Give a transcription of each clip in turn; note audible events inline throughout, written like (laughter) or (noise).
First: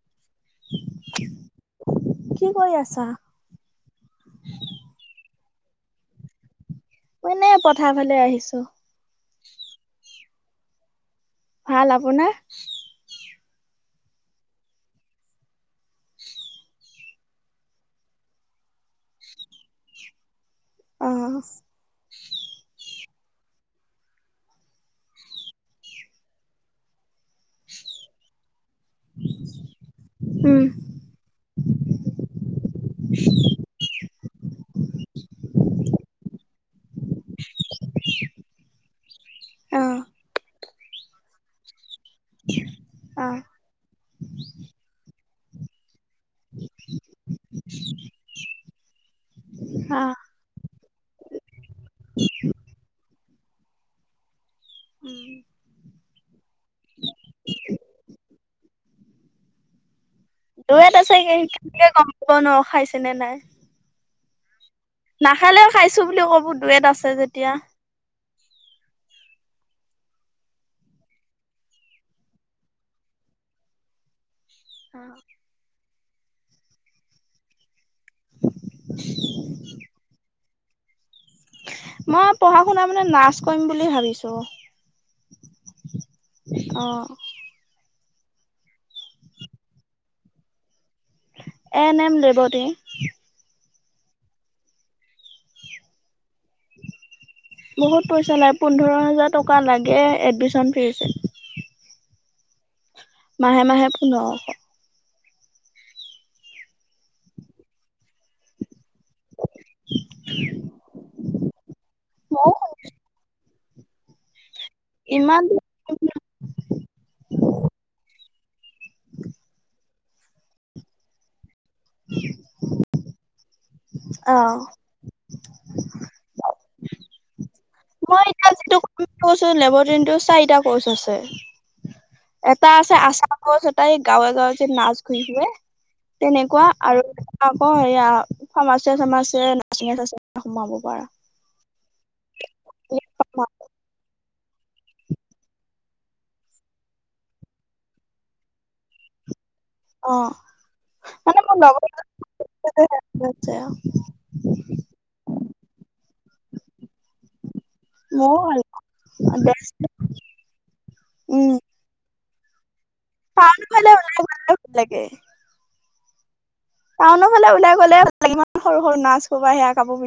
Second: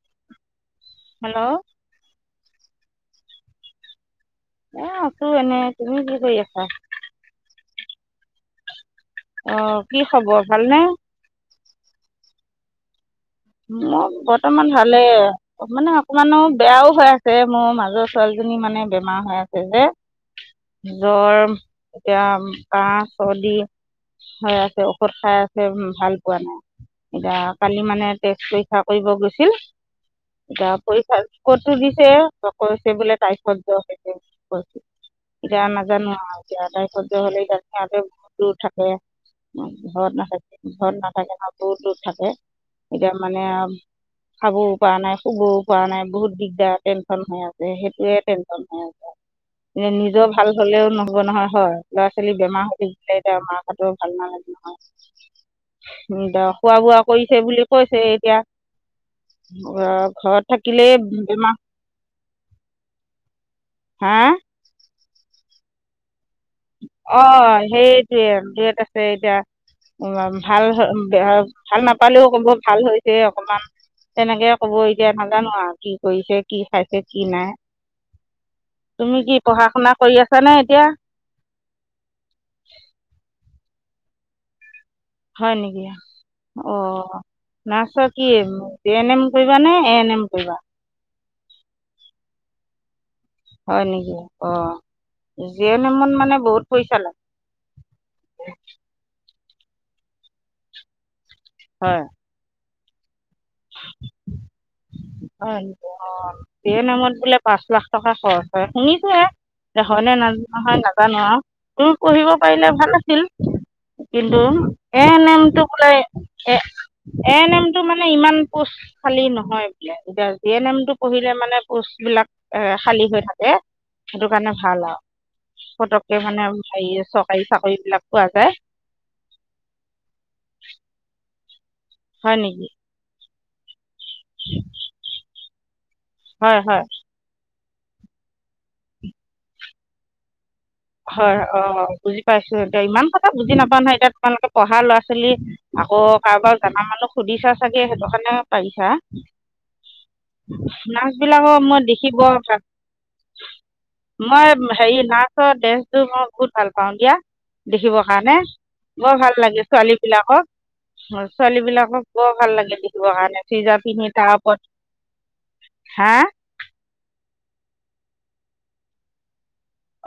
কি হেল্ল' কৰি আছে? চাহ- এ, আছো এনে, তুমি কি কৰি আছা? এনে, পথাৰ ফালে আহিছো। অ কি খবৰ ভালনে। ভাল আপোনাৰ? মোৰ বৰ্তমান ভালেই। মানে অকমানো বেয়াও হৈ আছে মোৰ মাজৰ ছোৱালীজনী মানে বেমাৰ হৈ আছে যে। অ', জ্বৰ এতিয়া কাঁহ, চৰ্দি হৈ আছে ঔষধ খাই আছে, ভাল পোৱা নাই এতিয়া। কালি মানে, এক কৰিব গৈছিল উম, এতিয়া পৰীক্ষা কতো দিছে কছে বোলে তাইখত অক যা নাজানো আ নাই প্য হলেই তাত আতে বহুত দূৰ থাকে। অ', ঘৰত নাথাকে। ঘৰত নাথাকে, দূৰত নাথাকে এতিয়া, মানে অ'। খাবও পৰা নাই শুবওঁ পৰা নাই বহুত দিগদাৰ টেনচন হৈ আছে। সেইটোৱে টেনচন হৈ আছে অ', নিজৰ ভাল হলেও নহব নহয় হয়। ল'ৰা-ছোৱালী বেমাৰ হৈ এতিয়া মাৰ হতেওঁ ভাল নালাগে নহয় উম। এতিয়া খোৱা বোৱা কৰিছে বুলি কৈছে। এতিয়া অঁ, দূৰত আছেগে গম পাব নোৱাৰ খাইছে নে নাই। হা নাখালেও খাইছো বুলি ক'ব। দূৰত আছে যেতিয়া। অঁ সেইটোৱে দূৰত আছে এতিয়া। ভাল ভাল নাপালেও ক'ব ভাল হৈছে অকমান তেনেকে ক'ব এতিয়া ণ্ডা নোহ কি কৈছে। কি খাইছে কি নাই তুমি কি পঢ়া শুনা কৰি আছা? ছানে এতিয়া মই পঢ়া শুনা মানে নাছ কৰিম। ভাবিছো হয় নেকি অ নাচ G M A N M কৰিবা নে এ এন এম কৰিবা এ নেম লেবতেৰী হয় নেকি অ যি এ ন ম মানে বহুত পইচা লাগে বহুত পইচা লাই পোন্ধৰ হাজাৰ টকা লাগে এডমিশ্যন ফিজ হয় মাহে মাহে পোন্ধৰশ অ স নামত বোলে পাঁচ লাখ টকা খৰচ হয় শুনিছোে দেখনে নাজান নহয় নাজানো আৰু তোৰ পঢ়িব মইও পাৰিলে ভাল আছিল কিন্তু এ ইমান নেমটো বোলে এ এ নেমটো মানে ইমান পোষ্টশালী নহয় এতিয়া জি এন এম টো পঢ়িলে মানে কোচ বিলাক এ খালী হৈ থাকে এ সেইটো কাৰণে অ', ভাল আৰু পতককে মানে হে চৰকাৰী চাকৰি বিলাক পোৱা মই যায় এতিয়া যিটো লবতৰিটো চাৰিটা কৰ্চ আছে হয় এটা নেকি আছে আচাম ক তাই গাঁৱে গাঁৱে যে নাচ ঘুৰি গে হয় তেনেকুৱা হয় আৰু অ এয়া ফাৰ্মাচিয় চাৰ্মাচ নাৰছিঙ আছে। হয় অ বুজি পাইছো এতিয়া ইমান কথা বুজি নাপোৱা নাই এতিয়া তোমালোকে পঢ়া ল'ৰা ছোৱালী আকৌ কাৰোবাক জ মানুহ সুধিছা চাগে সেইটো কাৰণে পাৰিছা অ নাচ মানে বিলাকো মোৰ মই লগৰ দেখিব আছে মই হেৰি নাচ। ড মই বহুত ভাল পাও দিয়া দেখিব কাৰণে ময়ো ভাল বৰ ভাল লাগে ছোৱালী বিলাকক ছোৱালী বিলাকক। বৰ ভাল লাগে দ পফালে লাগে হা মুহ ফালে ওলাই গ'লে ইমান সৰু সৰু নাচ কোব আহে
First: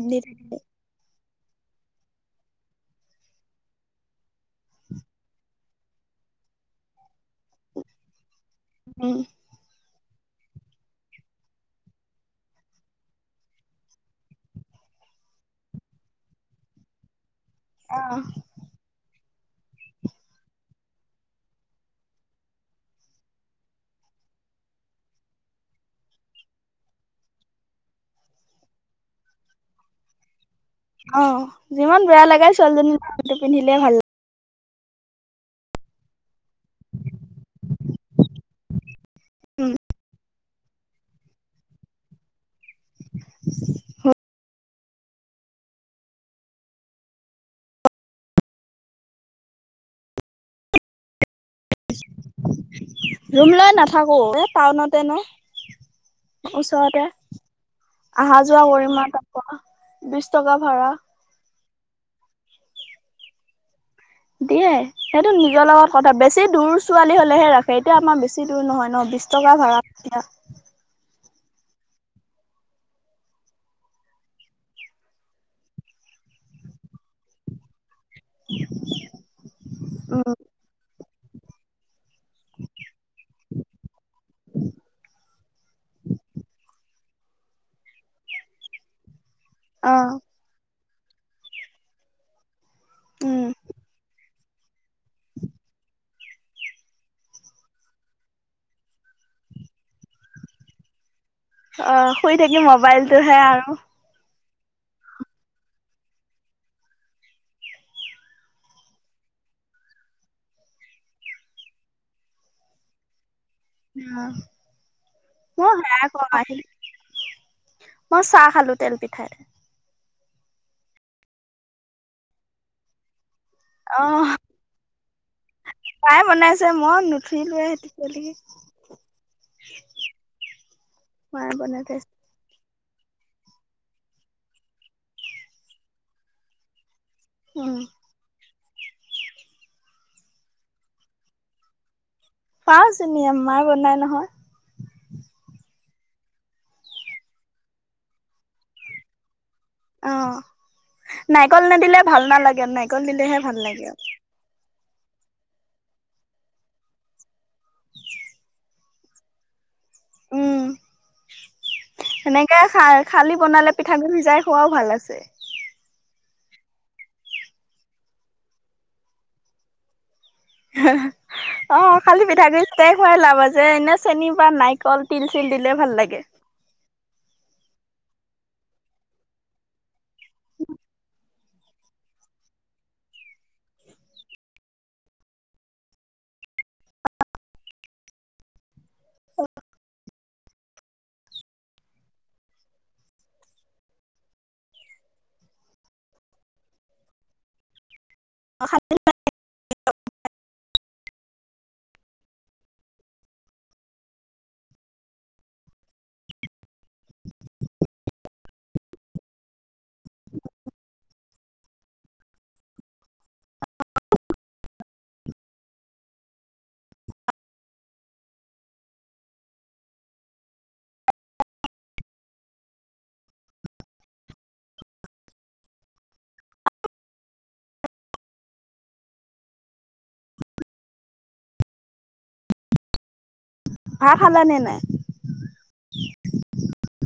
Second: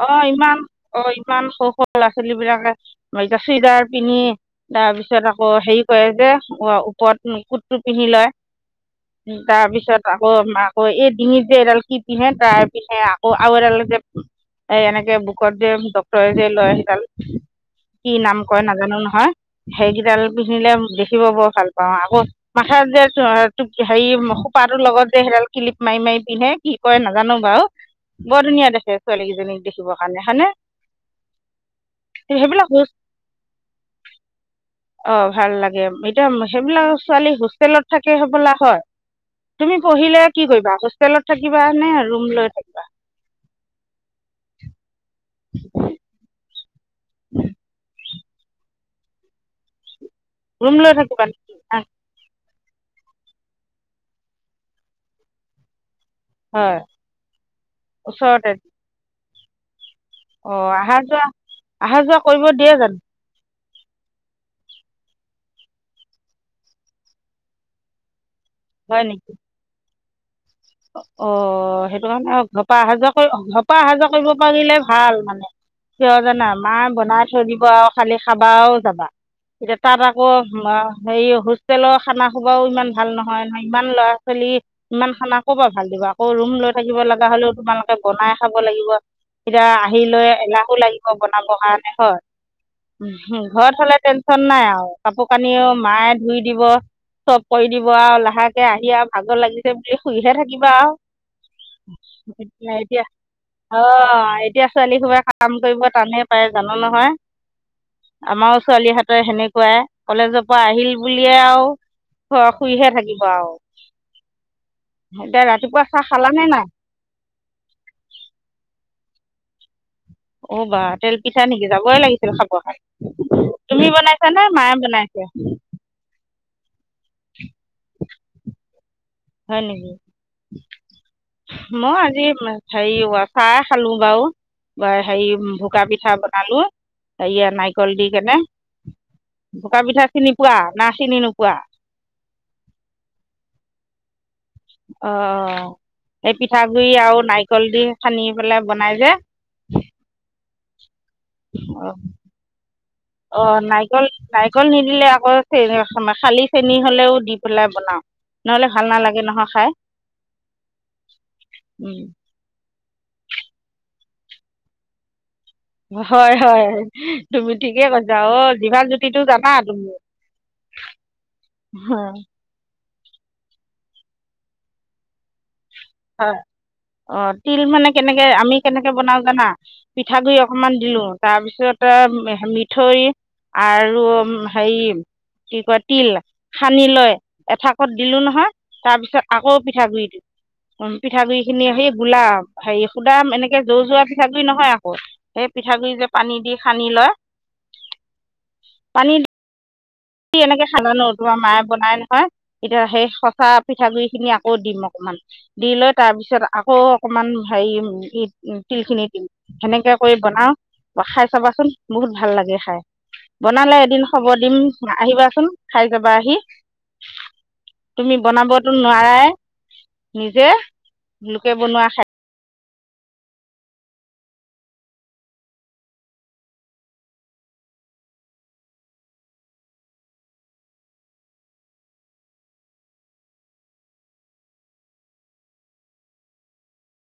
অঁ ইমান অই ইমান সৰু সৰু ল'ৰা ছোৱালীবিলাকে এতিয়া চুৱেদাৰ পিন্ধি, তাৰপিছত আকৌ হেৰি কৰে যে, ওপ ওপত কুটটো পিন্ধি লয়। উম তাপিছত আকৌ, আকৌ এই ডিঙিত যে এডাল কি পিন্ধে তাঁৰ পিন্ধে, আকৌ আৰু এডাল যে এই এনেকে বুকত যে ডক্তৰে যে লয় সেইডাল। অ কি নাম কয় নাজানো নহয়। সেইকেইডাল পিন্ধিলে দেখিব বৰ ভাল পাওঁ, আকৌ মাথাত যে অঁ টোক-হেৰি খোপাটোৰ লগত যে সেইডাল কিলিপ মায়ি মায়ি পিন্ধে কি কয় নাজানো বাও, বৰ ধুনীয়া দেখে ছোৱালী কেইজনীক। দেখিব কাৰণে হয় নে? অঁ, যিমান বেয়া লাগে ছোৱালীজিক কোৰ্টি পিন্ধিলে ভাল লাগে। অঁ ভাল লাগে। এতিয়া সেইবিলাক ছোৱালী হোষ্টেলত থাকে হবলা হয়। উম তুমি পঢ়িলে কি কৰিবা হোষ্টেলত থাকিবা নে, ৰুম লৈ থাকিবা? ঘত (unintelligible) ৰুম লৈ থাকিবা নিকি হা ৰুম লৈ নাথাকো এ টাউনতে নো। হয় ওচৰতে, আহা -যোৱা কৰিমা তা কমা- অঁ আহা যোৱা আহা-যোৱা কৰিব দিয়ে জনো? দিয়ে। সেইটো নিজৰ লগত কথা বেছি দূৰ ছোৱালী হ'লেহে ৰাখে, এতিয়া আমাৰ বেছি দূৰ নহয় ন বিশ টকা ভাড়া। দিয়া। অঁ সেইটো কাৰণে ঘপা অহা -যোৱা কয়িব ঘপা অহা -যোৱা কৰিব পাৰিলে ভাল মানে, কিয় জানা মা বনাই থৈ দিব আও- খালী খাবাও যাবা। তাত আকৌ উম অঁ হেৰি হোষ্টেলৰ খানা সোপাও ইমান ভাল নহয়, ইমান ল'ৰা- ছোৱালী, ইমান খানা- কপা ভাল দিব, আকৌ ৰুম লৈ থাকিব লগা হ'লেও তোমালোকে বনাই খাব লাগিব। এতিয়া অ আহি লৈ এলাহো লাগি কৌ বনাব কাৰনে হ'য়। উম উম্‌ ঘৰত হ'লে তেন্‌ বন নাই আও কাপোৰ কানিও মায়ে ধুই দিব, চব কৰি দিব আও লাহেকে আহি আও ভাগৰ লাগিছে বুলি শুইহে থাকিবা আও। অঁ শুই থাকি মবাইলটোহে আৰু অঁ এতিয়া ছোৱালী সোপাই কাম কৰিব টানেই পায় জান নহয়, আমাৰো ছোৱালীেহাতে সেনেকুৱাই কলেজৰ পৰা আহিল বুলিয়ে আও শুৱা-শুইহে থাকিব আও। উম হুঁ ৰাতিপুৱা চাহ নাইখোৱা খালানে নাই পাইছোহে, মই চাহ খালো তেল পিঠা- খা অ' বা তেল পিঠা নেকি যাবই লাগিছিল খাব কাৰণে তুমি অ বনাইছা নে মায়ে বনাইছে ছে মই নুঠু লোৱা সেতি কাল (unintelligible) হয় নেকি মায়ে বনাই মই থৈছে আজি হেৰি চাহ খালো বাৰু হেৰি ভোকা পিঠা বনালো। সেয়া উম নাইকল দি কেনে। বকা পিঠা চিনি পোৱা না চিনি নোপোৱা। পাঁও চিনি মায়ে বনাই নহয়। (unintelligible) অ এই পিঠাগুৰি আৰু নাৰিকল দি খানি পেলাই বনাই যে। অ নাৰিকল অ নিদিলে ভাল নালাগে ন। অ নাৰিকল নাৰিকল নি দিলে (unintelligible) আকৌ চ খালি চেনী হলেও দি পেলাই বনাও নহলে ভাল নালাগে নহয় খাই। উম উম এনেকা খাই খালি বনালে পিঠাগুৰি সিজাই খোৱাও ভাল আছে। হয় হয় তুমি ঠিকে কৈছা অ জিমান জ্যোতিটো জানা তুমি। অ খালি হয় পিঠা গুৰি। ত খুৱাই লাব আছে এনে চেনী বা নাৰিকল তিল চেনি। অ অ তিল মানে কেনেকে আমি কেনেকে বনাও জানা পিঠাগুৰি অকনমান দিলো তাৰপিছত মিঠৈ আৰু হেৰি কি কয় তিল সানি লৈ এঠাকত দিলো নহয় তাৰপিছত আকৌ পিঠাগুৰি দি পিঠাগুৰি খিনি সেই গোলাপ হেৰি সুদা এনেকে যৌ যোৱা পিঠাগুৰি নহয় আকৌ সেই পিঠাগুৰি যে পানী দি সানি লয়। (unintelligible) অ সানি লয়। স এনেকে খাজানো তোমাৰ মায়ে বনাই নহয় এতিয়া সেই সঁচা পিঠাগুৰি খিনি আকৌ দিম অকমান দি লৈ তাৰপিছত আকৌ অকমান হেৰি উ তিল খিনি দিম সেনেকে কৰি বনাও খাই চাবাচোন বহুত ভাল লাগে খাই বনালে এদিন খব দিম। আহিবাচোন খাই যাবা আহি তুমি বনাবতো নোৱাৰাই নিজে লোকে বনোৱা খাই (unintelligible) ভাত খালানে নাই?